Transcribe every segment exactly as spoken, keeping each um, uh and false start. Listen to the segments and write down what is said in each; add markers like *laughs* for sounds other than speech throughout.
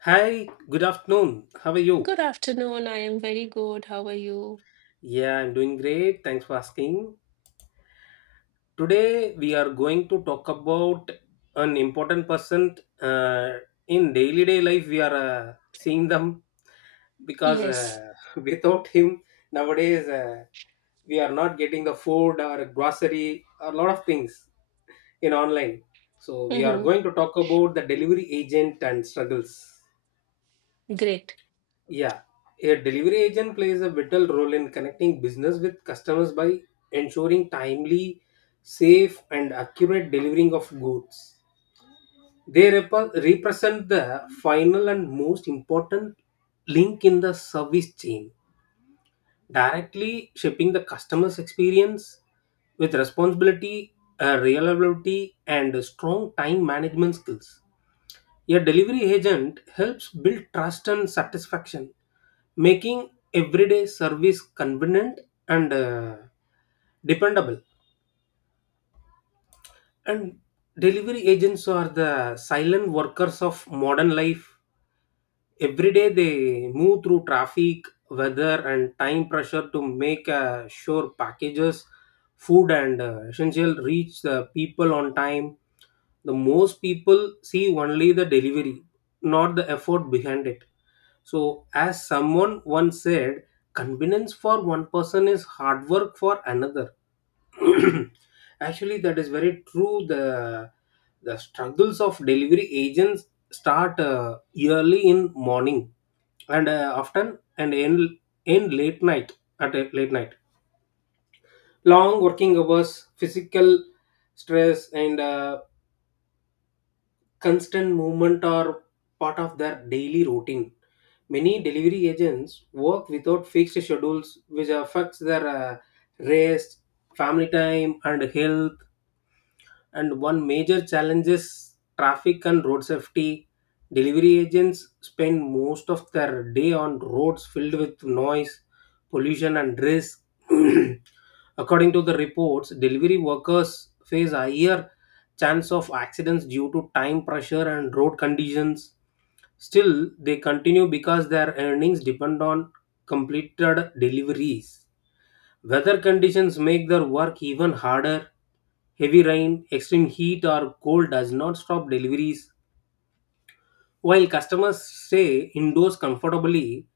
Hi, good afternoon. How are you? Good afternoon. I am very good. How are you? Yeah, I'm doing great. Thanks for asking. Today we are going to talk about an important person, uh, in daily day life. We are uh, seeing them because Yes. uh, *laughs* without him nowadays, uh, we are not getting the food or grocery or a lot of things in online. So we are hmm going to talk about the delivery agent and struggles. Great. Yeah, a delivery agent plays a vital role in connecting business with customers by ensuring timely, safe, and accurate delivering of goods. They rep- represent the final and most important link in the service chain, directly shaping the customer's experience with responsibility, uh, reliability, and strong time management skills. A delivery agent helps build trust and satisfaction, making everyday service convenient and, uh, dependable. And delivery agents are the silent workers of modern life. Every day they move through traffic, weather, and time pressure to make uh, sure packages, food, and uh, essential reach the people on time. The most people see only the delivery, not the effort behind it. So, as someone once said, convenience for one person is hard work for another. *clears throat* Actually, that is very true. The the struggles of delivery agents start uh, early in morning and uh, often and end end late night at a late night. Long working hours, physical stress, and, uh, constant movement are part of their daily routine. Many delivery agents work without fixed schedules, which affects their, uh, rest, family time, and health. And one major challenge is traffic and road safety. Delivery agents spend most of their day on roads filled with noise, pollution, and risk. *clears throat* According to the reports, delivery workers face higher chance of accidents due to time pressure and road conditions. Still they continue because their earnings depend on completed deliveries. Weather conditions make their work even harder. Heavy rain, extreme heat, or cold does not stop deliveries. While customers stay indoors comfortably,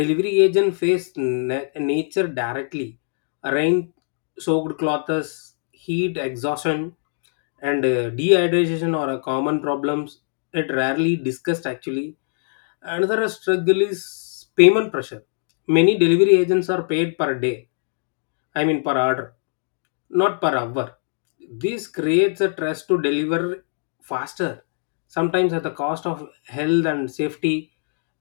delivery agents face na- nature directly. Rain soaked clothes, heat exhaustion, and, uh, dehydration are a common problems that rarely discussed actually. Another struggle is payment pressure. Many delivery agents are paid per day, I mean per order, not per hour. This creates a stress to deliver faster, sometimes at the cost of health and safety.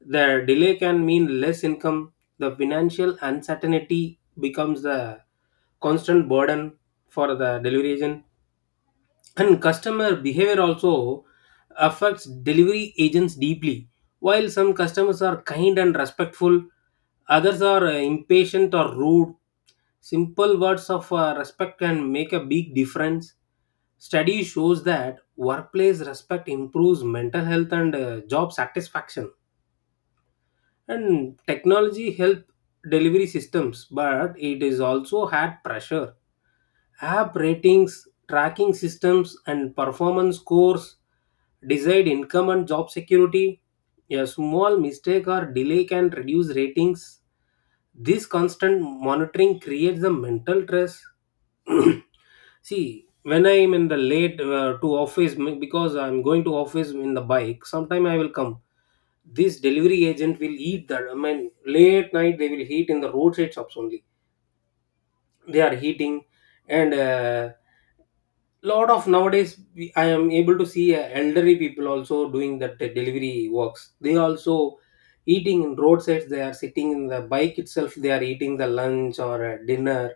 The delay can mean less income. The financial uncertainty becomes the constant burden for the delivery agent. And customer behavior also affects delivery agents deeply. While some customers are kind and respectful, others are uh, impatient or rude. Simple words of uh, respect can make a big difference. Study shows that workplace respect improves mental health and, uh, job satisfaction. And technology help delivery systems, but it is also had pressure. App ratings, tracking systems, and performance scores decide income and job security. A small mistake or delay can reduce ratings. This constant monitoring creates the mental stress. *clears throat* See, when I am in the late, uh, to office, m- because I am going to office in the bike, sometime I will come, this delivery agent will eat, that I mean late night they will heat in the roadside shops only. They are heating, and, uh, lot of nowadays, we- I am able to see uh, elderly people also doing that uh, delivery works. They also eating in roadsides. They are sitting in the bike itself, they are eating the lunch or, uh, dinner.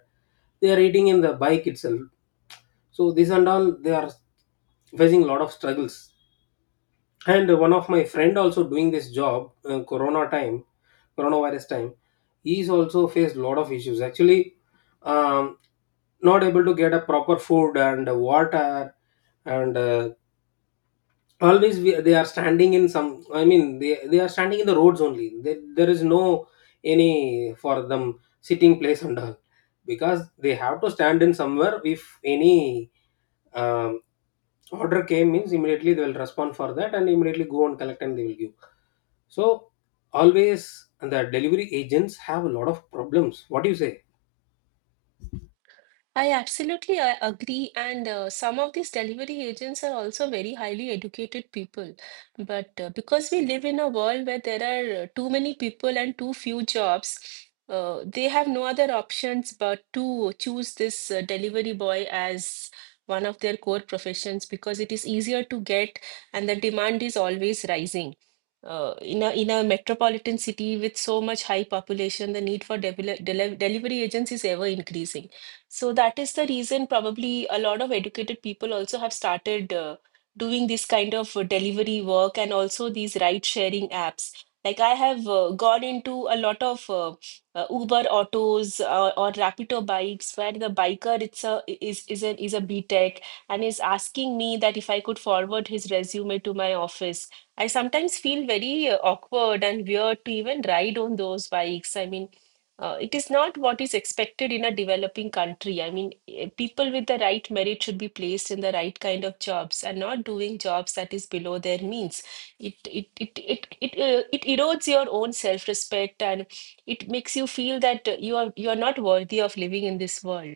They are eating in the bike itself. So this and all, they are facing a lot of struggles. And one of my friend also doing this job, uh, corona time, coronavirus time, he's also faced a lot of issues actually. um, Not able to get a proper food and water, and, uh, always we, they are standing in some, I mean they, they are standing in the roads only, they, there is no any for them sitting place and all, because they have to stand in somewhere if any, um, order came means, immediately they will respond for that and immediately go and collect and they will give. So always the delivery agents have a lot of problems, what do you say? I absolutely I agree, and uh, some of these delivery agents are also very highly educated people. But uh, because we live in a world where there are uh, too many people and too few jobs, uh, they have no other options but to choose this uh, delivery boy as one of their core professions because it is easier to get and the demand is always rising. Uh, in a in a metropolitan city with so much high population, the need for devel- deli delivery agents is ever increasing. So that is the reason probably a lot of educated people also have started uh, doing this kind of uh, delivery work, and also these ride sharing apps. Like I have uh, gone into a lot of uh, uh, Uber autos uh, or Rapido bikes where the biker it's a is is a is a B tech and is asking me that if I could forward his resume to my office. I sometimes feel very uh, awkward and weird to even ride on those bikes. I mean, uh, it is not what is expected in a developing country. I mean, eh, people with the right merit should be placed in the right kind of jobs and not doing jobs that is below their means. It it it it it, uh, it erodes your own self-respect, and it makes you feel that uh, you are you are not worthy of living in this world.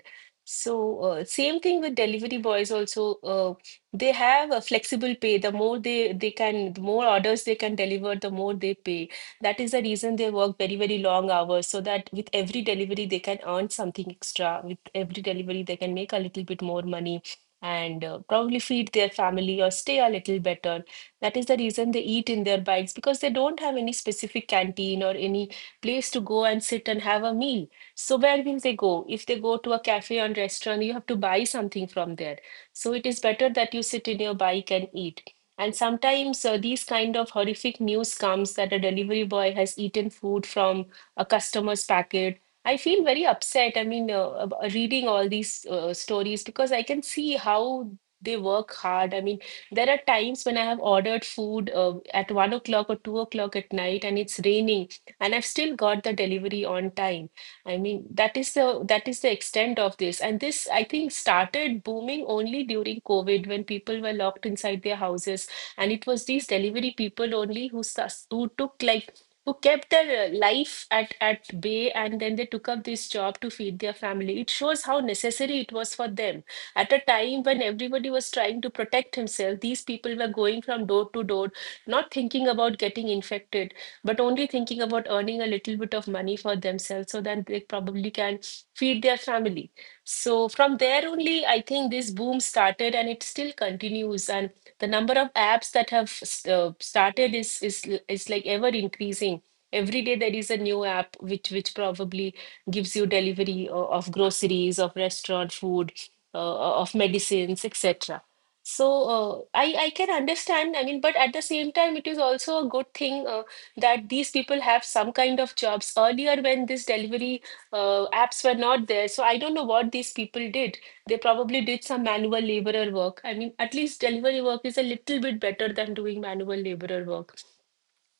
So uh, same thing with delivery boys also. Uh, they have a flexible pay. The more they they can, the more orders they can deliver, the more they pay. That is the reason they work very, very long hours so that with every delivery they can earn something extra. With every delivery they can make a little bit more money, and uh, probably feed their family or stay a little better. That is the reason they eat in their bikes because they don't have any specific canteen or any place to go and sit and have a meal. So where will they go? If they go to a cafe or restaurant, you have to buy something from there. So it is better that you sit in your bike and eat. And sometimes uh, these kind of horrific news comes that a delivery boy has eaten food from a customer's packet. I feel very upset. I mean, uh, ab- uh, reading all these uh, stories, because I can see how they work hard. I mean, there are times when I have ordered food uh, at one o'clock or two o'clock at night, and it's raining, and I've still got the delivery on time. I mean, that is the that is the extent of this. And this, I think, started booming only during COVID when people were locked inside their houses, and it was these delivery people only who sus- who took like, who kept their uh, life at at bay, and then they took up this job to feed their family. It shows how necessary it was for them at a time when everybody was trying to protect himself. These people were going from door to door, not thinking about getting infected, but only thinking about earning a little bit of money for themselves, so that they probably can feed their family. So from there only, I think this boom started, and it still continues. And the number of apps that have s- uh, started is is l- is like ever increasing. Every day there is a new app which which probably gives you delivery o- of groceries, of restaurant food, uh, uh, of medicines, et cetera. So uh, I I can understand. I mean, but at the same time, it is also a good thing uh, that these people have some kind of jobs. Earlier, when this delivery uh, apps were not there, so I don't know what these people did. They probably did some manual laborer work. I mean, at least delivery work is a little bit better than doing manual laborer work.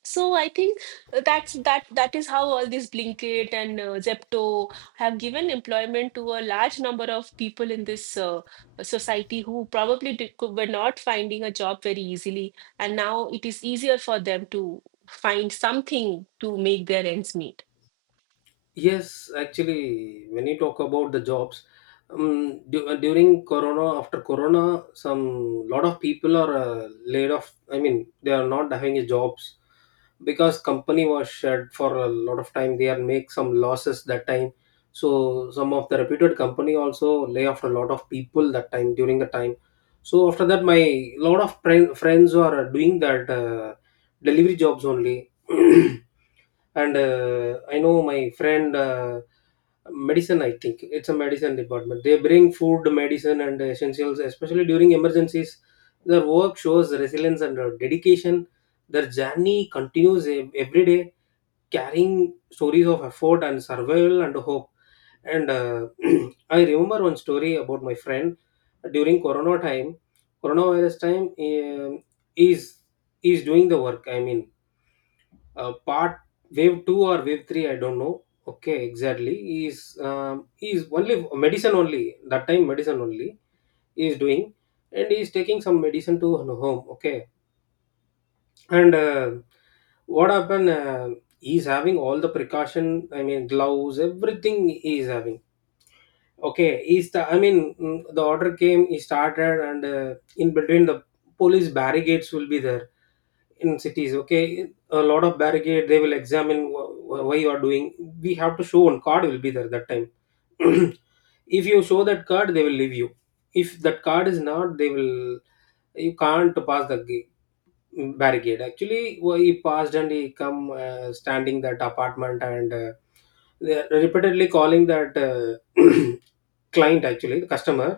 So I think that's that that is how all these Blinkit and uh, Zepto have given employment to a large number of people in this uh, society, who probably did, were not finding a job very easily, and now it is easier for them to find something to make their ends meet. Yes, actually, when you talk about the jobs, um, du- uh, during Corona, after Corona, some lot of people are uh, laid off. I mean, they are not having a jobs because company was shut for a lot of time. They are make some losses that time. So some of the reputed company also lay off a lot of people that time during the time. So after that, my lot of friend, friends are doing that uh, delivery jobs only. *clears throat* And, uh, I know my friend, uh, medicine, I think it's a medicine department. They bring food, medicine, and essentials especially during emergencies. Their work shows resilience and, uh, dedication. Their journey continues ev- every day, carrying stories of effort and survival and hope. And, uh, *clears throat* I remember one story about my friend during corona time, coronavirus time. um, is is doing the work, I mean, uh, part wave two or wave three, I don't know, okay, exactly. Is, um, is only medicine only, that time medicine only he is doing. And he is taking some medicine to home, okay. And, uh, what happened, uh, he is having all the precaution, I mean gloves, everything he is having, okay. He's the, I mean, mm, the order came, he started. And, uh, in between, the police barricades will be there in cities, okay, a lot of barricade. They will examine, wh- wh- why you are doing. We have to show one card will be there that time. *clears throat* If you show that card they will leave you. If that card is not, they will, you can't pass the ga- barricade actually. Wh- he passed and he come, uh, standing that apartment. And, uh, they are repeatedly calling that, uh, *clears throat* client, actually the customer,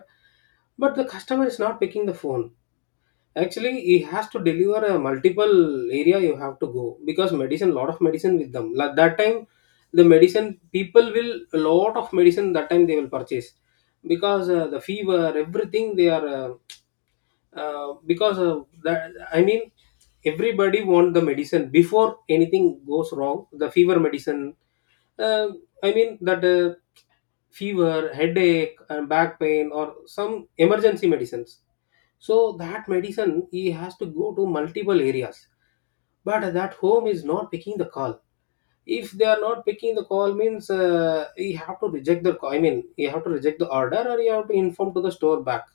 but the customer is not picking the phone. Actually, he has to deliver a multiple area, you have to go, because medicine, lot of medicine with them. Like that time, the medicine people will a lot of medicine, that time they will purchase, because uh, the fever, everything they are uh, uh, because, uh, that I mean, everybody want the medicine before anything goes wrong. The fever medicine, uh, I mean that, uh, fever, headache, and back pain or some emergency medicines. So that medicine he has to go to multiple areas, but that home is not picking the call. If they are not picking the call, means, uh, you have to reject the. I mean, you have to reject the order, or you have to inform to the store back.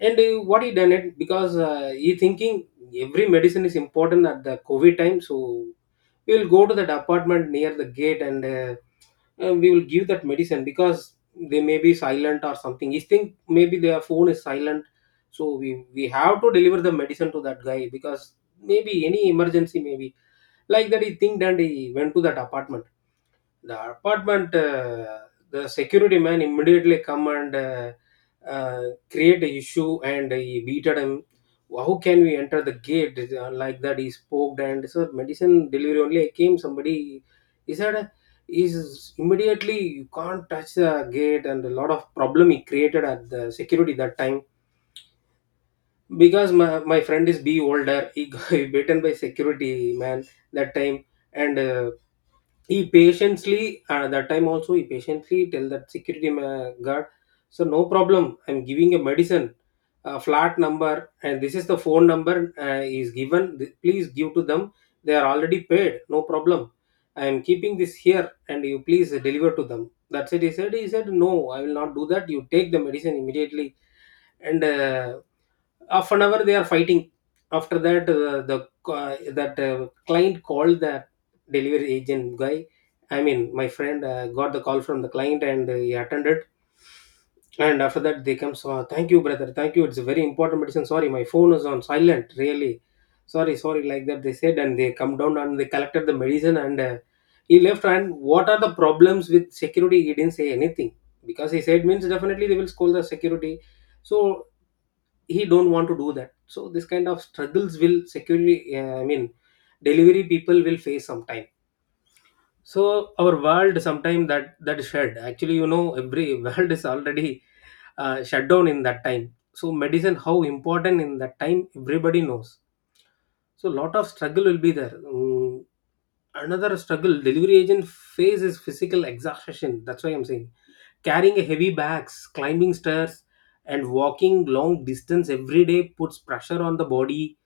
And, uh, what he done it, because, uh, he thinking every medicine is important at the COVID time, so we will go to the apartment near the gate. And, uh, uh, we will give that medicine because they may be silent or something. He think maybe their phone is silent, so we we have to deliver the medicine to that guy because maybe any emergency maybe, like that he think, and he went to that apartment. The apartment, uh, the security man immediately come and, uh, uh, create a issue and he beated him. How can we enter the gate, uh, like that? He spoke, and so medicine delivery only came. Somebody, he said, is immediately you can't touch the gate. And a lot of problem he created at the security that time, because my, my friend is be older, he got *laughs* beaten by security man that time. And, uh, he patiently, uh, that time also he patiently tell that security ma- guard, so no problem, I'm giving a medicine, a flat number and this is the phone number, uh, is given. Th- please give to them. They are already paid, no problem. I am keeping this here and you please deliver to them, that's it, he said. He said no, I will not do that, you take the medicine immediately. And, uh, half an hour they are fighting. After that, uh, the uh, that, uh, client called the delivery agent guy, I mean my friend. Uh, got the call from the client and, uh, he attended. And after that they come, so thank you brother, thank you, it's a very important medicine, sorry my phone is on silent, really sorry, sorry, like that they said. And they come down and they collected the medicine, and, uh, he left. And what are the problems with security, he didn't say anything, because he said means definitely they will scold the security. So he don't want to do that. So this kind of struggles will security, uh, I mean delivery people will face sometime. So our world sometime, that that is shared actually, you know. Every *laughs* world is already, uh, shut down in that time. So medicine how important in that time everybody knows. So lot of struggle will be there. Mm, another struggle delivery agent faces physical exhaustion, that's why I'm saying, carrying a heavy bags, climbing stairs, and walking long distance every day puts pressure on the body.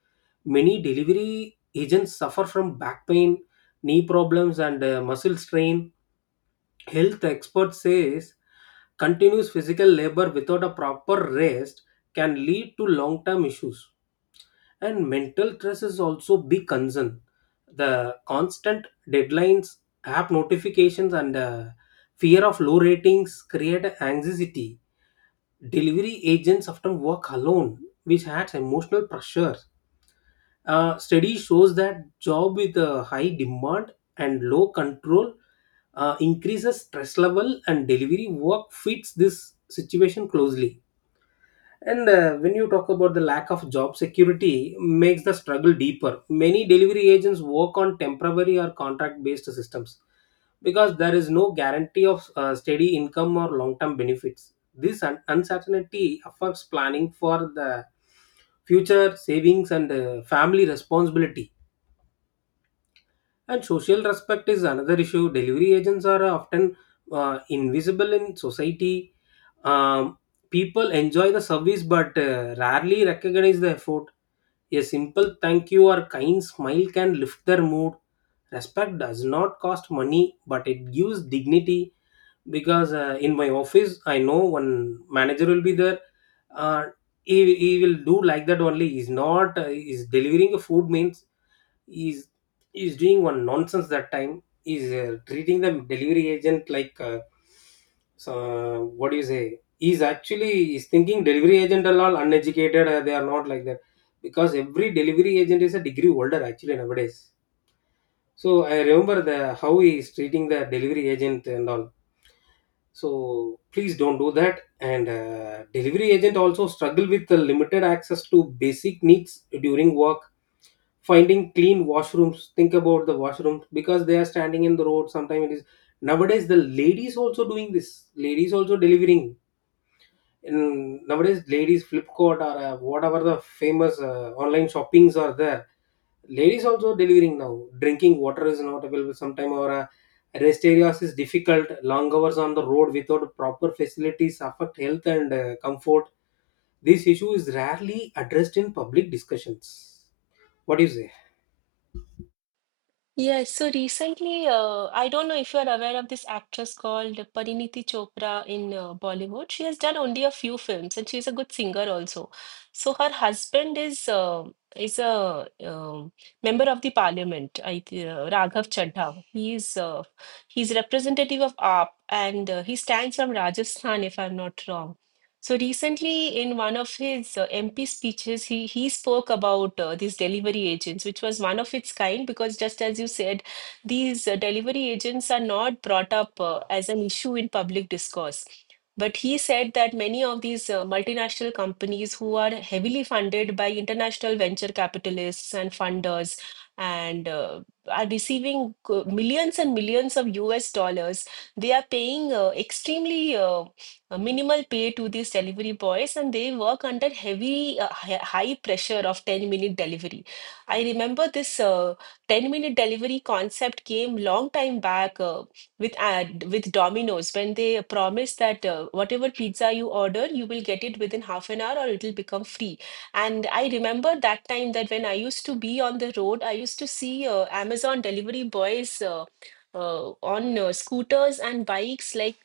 Many delivery agents suffer from back pain, knee problems, and uh, muscle strain. Health experts says continuous physical labor without a proper rest can lead to long-term issues. And mental stress is also big concern. The constant deadlines, app notifications, and uh, fear of low ratings create anxiety. Delivery agents often work alone, which adds emotional pressure. Uh, study shows that job with a high demand and low control uh, increases stress level, and delivery work fits this situation closely. And uh, when you talk about the lack of job security, makes the struggle deeper. Many delivery agents work on temporary or contract based systems because there is no guarantee of uh, steady income or long term benefits. This un- uncertainty affects planning for the future savings and uh, family responsibility. And social respect is another issue. Delivery agents are often uh, invisible in society. Um, People enjoy the service but uh, rarely recognize the effort. A simple thank you or kind smile can lift their mood. Respect does not cost money but it gives dignity, because uh, in my office I know one manager will be there. uh, he, he will do like that only. He's not uh, he's delivering a food means, he's he's doing one nonsense that time he's uh, treating the delivery agent like uh, so what do you say, he's actually he's thinking delivery agent are all uneducated, uh, they are not like that, because every delivery agent is a degree older actually nowadays. So I remember the how he is treating the delivery agent and all. So please don't do that. And uh, delivery agent also struggle with the limited access to basic needs during work. Finding clean washrooms, think about the washrooms, because they are standing in the road sometimes, it is nowadays the ladies also doing this, ladies also delivering in nowadays, ladies Flipkart or uh, whatever the famous uh, online shoppings are there, ladies also delivering now. Drinking water is not available sometime, or uh, rest areas is difficult. Long hours on the road without proper facilities affect health and uh, comfort. This issue is rarely addressed in public discussions. What do you say? Yes, so recently, uh, I don't know if you are aware of this actress called Pariniti Chopra in uh, Bollywood. She has done only a few films, and she's a good singer also. So her husband is uh, is a um member of the parliament, I th uh, Raghav Chadha. He's uh, he's representative of A A P, and uh, he stands from Rajasthan, if I'm not wrong. So recently, in one of his uh, M P speeches, he he spoke about uh, these delivery agents, which was one of its kind, because just as you said, these uh, delivery agents are not brought up uh, as an issue in public discourse. But he said that many of these uh, multinational companies who are heavily funded by international venture capitalists and funders, and uh, are receiving uh, millions and millions of U S dollars, they are paying uh, extremely uh, a minimal pay to these delivery boys, and they work under heavy uh, hi- high pressure of ten minute delivery. I remember this uh, ten minute delivery concept came long time back uh, with ad with Domino's, when they promised that uh, whatever pizza you order, you will get it within half an hour, or it will become free. And I remember that time, that when I used to be on the road, I used to see uh, Amazon delivery boys uh, uh, on uh, scooters and bikes, like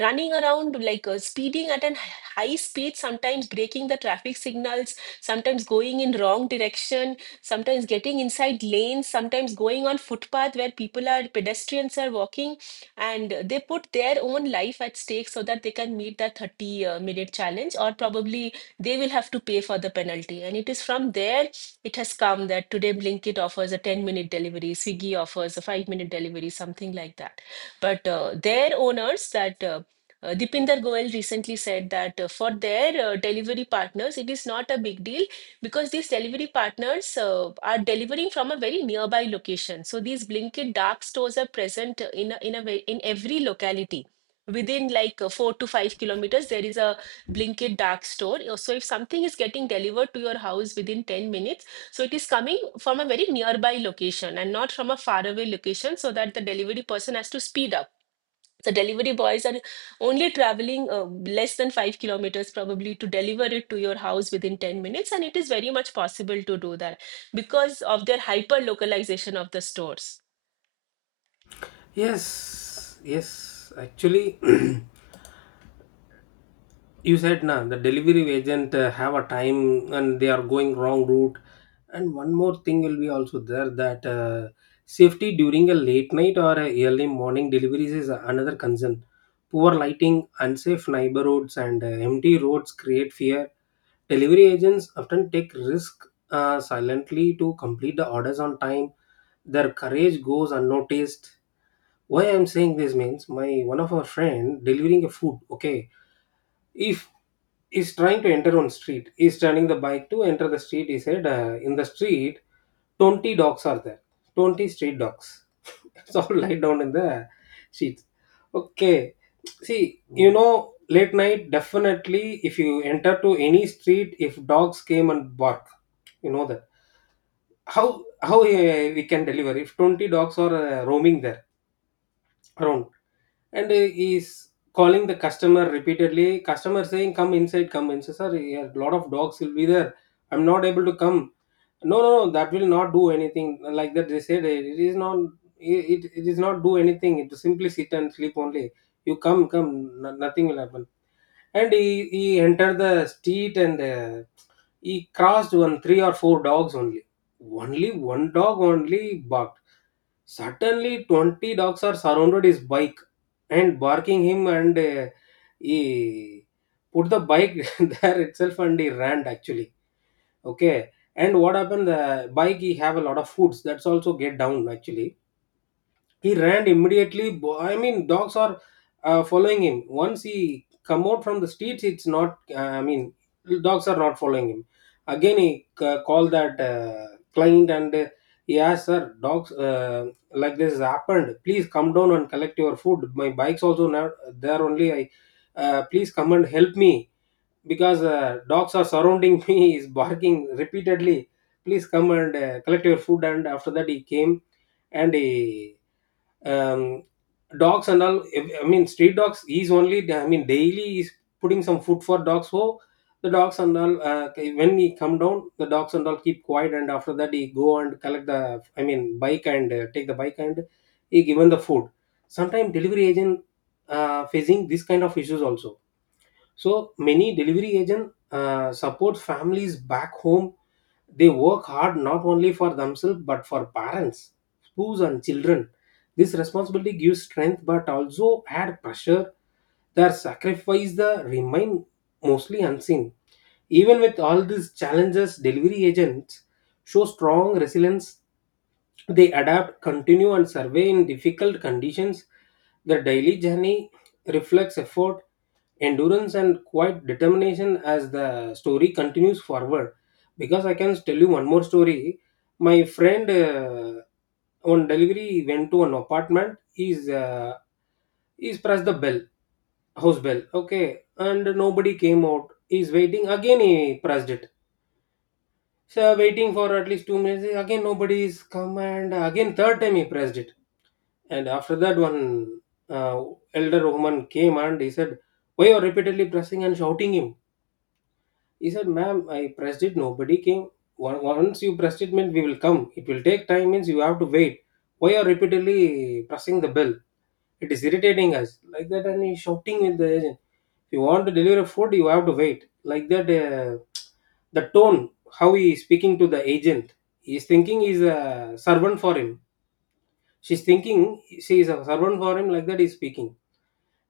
running around like uh, speeding at a high speed, sometimes breaking the traffic signals, sometimes going in wrong direction, sometimes getting inside lanes, sometimes going on footpath where people are pedestrians are walking, and they put their own life at stake so that they can meet that thirty uh, minute challenge, or probably they will have to pay for the penalty. And it is from there it has come that today Blinkit offers a ten minute delivery, Swiggy offers a five minute delivery, something like that. But uh, their owners, that uh, uh, Dipinder Goel recently said that uh, for their uh, delivery partners, it is not a big deal because these delivery partners uh, are delivering from a very nearby location. So these Blinkit dark stores are present in a, in a way, in every locality. Within like uh, four to five kilometers, there is a Blinkit dark store. So if something is getting delivered to your house within ten minutes, so it is coming from a very nearby location and not from a faraway location, so that the delivery person has to speed up. The delivery boys are only traveling uh, less than five kilometers probably to deliver it to your house within ten minutes. And it is very much possible to do that because of their hyper localization of the stores. Yes, yes. Actually, *clears throat* you said na the delivery agent uh, have a time and they are going wrong route. And one more thing will be also there, that uh, safety during a late night or a early morning deliveries is another concern. Poor lighting, unsafe neighborhoods, and uh, empty roads create fear. Delivery agents often take risk uh, silently to complete the orders on time. Their courage goes unnoticed. Why I'm saying this means, my one of our friend delivering a food. Okay, if he's trying to enter on street, he's turning the bike to enter the street. He said uh, in the street twenty dogs are there, twenty street dogs. *laughs* It's all lie down in the streets. Okay, see, you know, late night definitely if you enter to any street if dogs came and bark, you know that, how how uh, we can deliver if twenty dogs are uh, roaming there around? And uh, he's calling the customer repeatedly. Customer saying, come inside, come inside, sir, a lot of dogs will be there, I'm not able to come. No, no, no, that will not do anything, like that they said. it it is not, it, it it is not do anything, it simply sit and sleep only, you come, come, no- nothing will happen. And he, he entered the street, and uh, he crossed one three or four dogs only, only one dog only barked. Suddenly twenty dogs are surrounded his bike and barking him, and uh, he put the bike *laughs* there itself and he ran actually. Okay, and what happened, the bike, he have a lot of foods, that's also get down actually. He ran immediately. Bo- I mean dogs are uh, following him. Once he come out from the streets, it's not uh, I mean, dogs are not following him. Again he c- called that uh, client, and uh, he asked, sir, dogs uh, like this has happened, please come down and collect your food, my bike's also not there only, I uh, please come and help me, because uh, dogs are surrounding *laughs* me, is barking repeatedly, please come and uh, collect your food. And after that he came, and he um, dogs and all, if- I mean street dogs, he's only I mean daily he's putting some food for dogs, so the dogs and all uh, okay, when he come down the dogs and all keep quiet, and after that he go and collect the I mean bike, and uh, take the bike, and he given the food. Sometimes delivery agent uh, facing this kind of issues also. So many delivery agent uh, support families back home. They work hard not only for themselves but for parents, spouse, and children. This responsibility gives strength but also add pressure. Their sacrifice the remain mostly unseen. Even with all these challenges, delivery agents show strong resilience. They adapt, continue, and survey in difficult conditions. Their daily journey reflects effort, endurance, and quite determination, as the story continues forward. Because I can tell you one more story. My friend uh, on delivery went to an apartment. He's uh, he's pressed the bell, house bell, okay, and nobody came out. He's waiting, again he pressed it, so waiting for at least two minutes, again nobody is come, and again third time he pressed it. And after that one uh, elder woman came, and he said, why you are repeatedly pressing, and shouting him. He said, ma'am, I pressed it, nobody came. One- Once you pressed it, means we will come. It will take time, means you have to wait. Why are repeatedly pressing the bell? It is irritating us. Like that, and he's shouting with the agent. If you want to deliver food, you have to wait. Like that, uh, the tone, how he is speaking to the agent. He is thinking he is a servant for him. She's thinking she is a servant for him, like that he's speaking.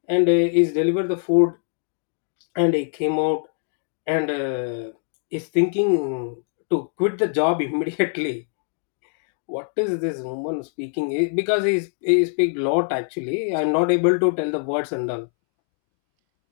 And uh, he's delivered the food, and he came out, and uh, is thinking to quit the job *laughs* immediately. What is this woman speaking? He- because he's, he speak lot actually, I'm not able to tell the words and all.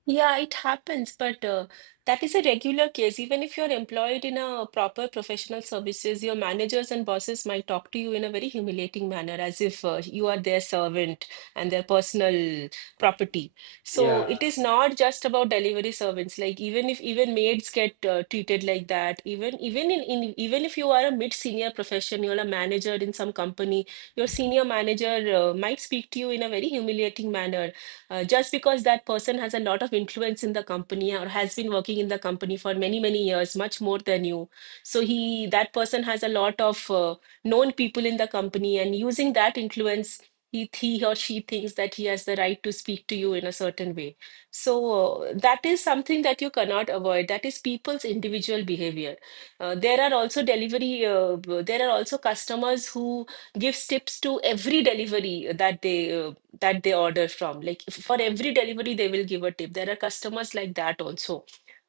Yeah, it happens, but uh, that is a regular case. Even if you're employed in a proper professional services, your managers and bosses might talk to you in a very humiliating manner, as if uh, you are their servant and their personal property. So Yeah, it is not just about delivery servants. Like even if even maids get uh, treated like that, even even in, in even if you are a mid-senior profession, you're a manager in some company, your senior manager uh, might speak to you in a very humiliating manner, uh, just because that person has a lot of influence in the company, or has been working in the company for many many years, much more than you. So he that person has a lot of uh, known people in the company, and using that influence, he, he or she thinks that he has the right to speak to you in a certain way. So uh, that is something that you cannot avoid. That is people's individual behavior. Uh, there are also delivery uh, there are also customers who give tips to every delivery that they uh, that they order from. Like if- for every delivery, they will give a tip. There are customers like that also.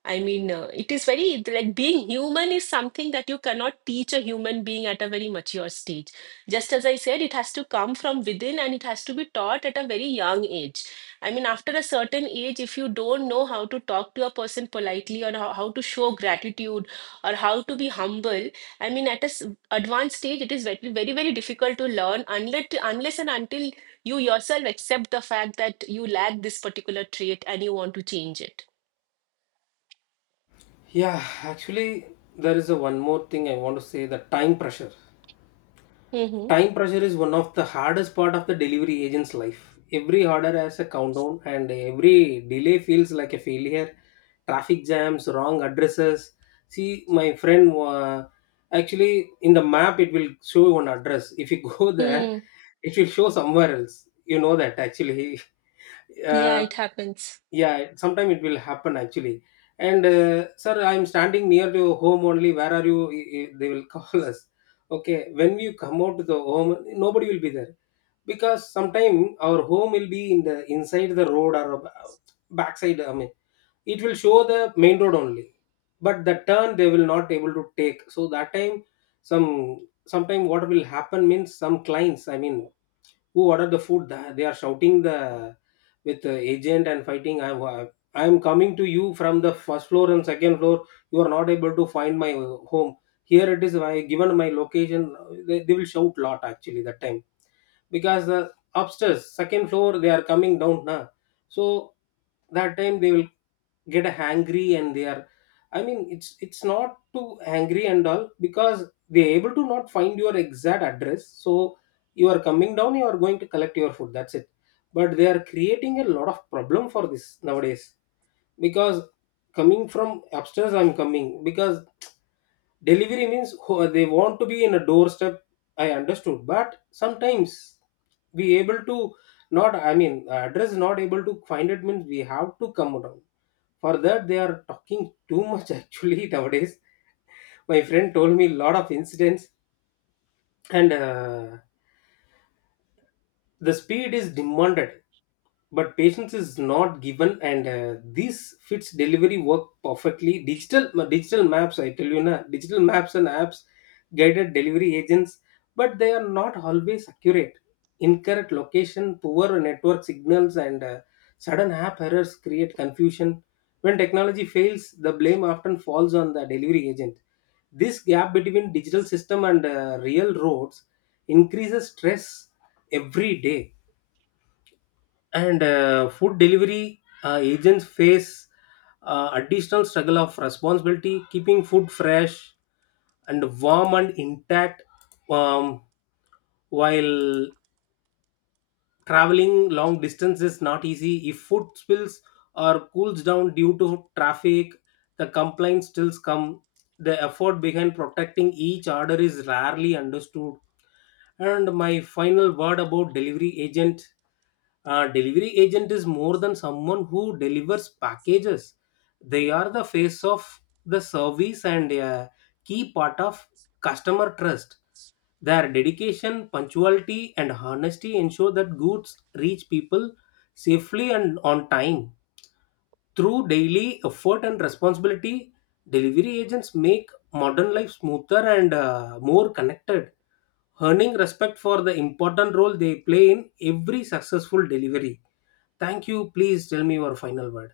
I mean, uh, it is very, like being human is something that you cannot teach a human being at a very mature stage. Just as I said, it has to come from within, and it has to be taught at a very young age. I mean, after a certain age, if you don't know how to talk to a person politely, or how, how to show gratitude or how to be humble, I mean, at a s- advanced stage, it is very, very, very difficult to learn, unless unless and until you yourself accept the fact that you lack this particular trait and you want to change it. yeah, actually, there is a one more thing I want to say, the time pressure. Mm-hmm. Time pressure is one of the hardest part of the delivery agent's life. Every order has a countdown and every delay feels like a failure. Traffic jams, wrong addresses. See, my friend, uh, actually in the map it will show one address. If you *laughs* go there, Mm. it will show somewhere else. You know that actually. *laughs* Yeah, Uh, it happens. yeah, sometime it will happen actually. And uh, sir, I'm standing near to your home only. Where are you? I- I- They will *laughs* call us. Okay, when you come out to the home, nobody will be there, because sometime our home will be in the inside the road, or a ba- backside. I mean, it will show the main road only, but the turn they will not able to take. So that time, some sometime what will happen means, some clients, I mean who ordered the food, th- they are shouting the with the agent and fighting. i am I am coming to you from the first floor and second floor, you are not able to find my uh, home, here it is my given my location. They, they will shout lot actually that time, because the upstairs second floor they are coming down now. So that time they will get angry, and they are, I mean it's it's not too angry and all, because they're able to not find your exact address. So you are coming down, you are going to collect your food, that's it. But they are creating a lot of problem for this nowadays, because coming from upstairs, I'm coming, because delivery means, who- they want to be in a doorstep. I understood, but sometimes we able to not I mean address not able to find it means we have to come down. For that, they are talking too much *laughs* actually nowadays. My friend told me a lot of incidents, and uh, the speed is demanded but patience is not given. And uh, this fits delivery work perfectly. Digital digital maps, I tell you na, digital maps and apps guided delivery agents, but they are not always accurate. Incorrect location, poor network signals, and uh, sudden app errors create confusion. When technology fails, the blame often falls on the delivery agent. This gap between digital system and uh, real roads increases stress every day. And uh, food delivery uh, agents face uh, additional struggle of responsibility, keeping food fresh and warm and intact, um, while traveling long distance is not easy. If food spills or cools down due to traffic, the complaints still come. The effort behind protecting each order is rarely understood. And my final word about delivery agent, uh, delivery agent is more than someone who delivers packages. They are the face of the service and a key part of customer trust. Their dedication, punctuality, and honesty ensure that goods reach people safely and on time. Through daily effort and responsibility, delivery agents make modern life smoother and uh, more connected, earning respect for the important role they play in every successful delivery. Thank you. Please tell me your final word.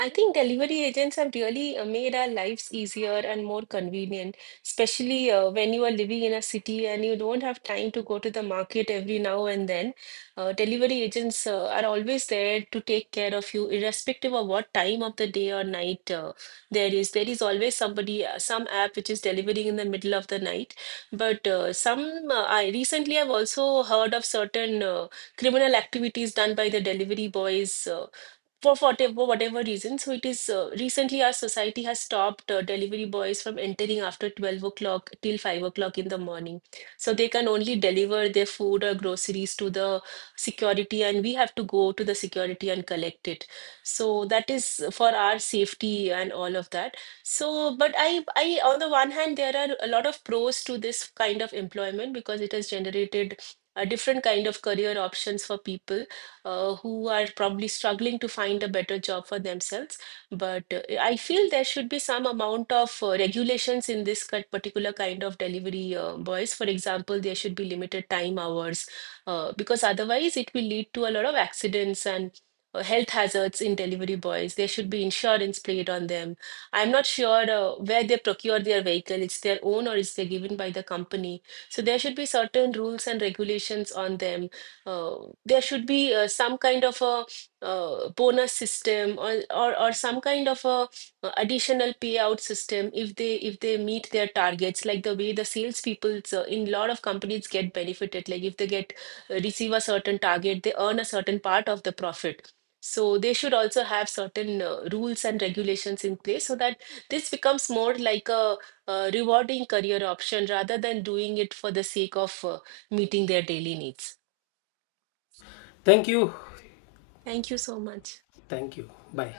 I think delivery agents have really uh, made our lives easier and more convenient, especially uh, when you are living in a city and you don't have time to go to the market every now and then. Uh, delivery agents uh, are always there to take care of you, irrespective of what time of the day or night uh, there is. There is always somebody, uh, some app which is delivering in the middle of the night. But uh, some, uh, I recently have also heard of certain uh, criminal activities done by the delivery boys, uh, for whatever whatever reason. So it is uh, recently our society has stopped uh, delivery boys from entering after twelve o'clock till five o'clock in the morning. So they can only deliver their food or groceries to the security, and we have to go to the security and collect it. So that is for our safety and all of that. So, but I, I on the one hand, there are a lot of pros to this kind of employment because it has generated a different kind of career options for people uh, who are probably struggling to find a better job for themselves. But uh, I feel there should be some amount of uh, regulations in this ki- particular kind of delivery uh, boys. For example, there should be limited time hours, uh, because otherwise it will lead to a lot of accidents and uh, health hazards in delivery boys. There should be insurance played on them. I'm not sure uh, where they procure their vehicle. It's their own, or is they given by the company? So there should be certain rules and regulations on them. uh, there should be uh, some kind of a uh, bonus system, or, or or some kind of a uh, additional payout system if they if they meet their targets, like the way the salespeople uh, in a lot of companies get benefited. Like if they get uh, receive a certain target, they earn a certain part of the profit. So they should also have certain uh, rules and regulations in place, so that this becomes more like a, uh, rewarding career option rather than doing it for the sake of uh, meeting their daily needs. Thank you. Thank you so much. Thank you. Bye.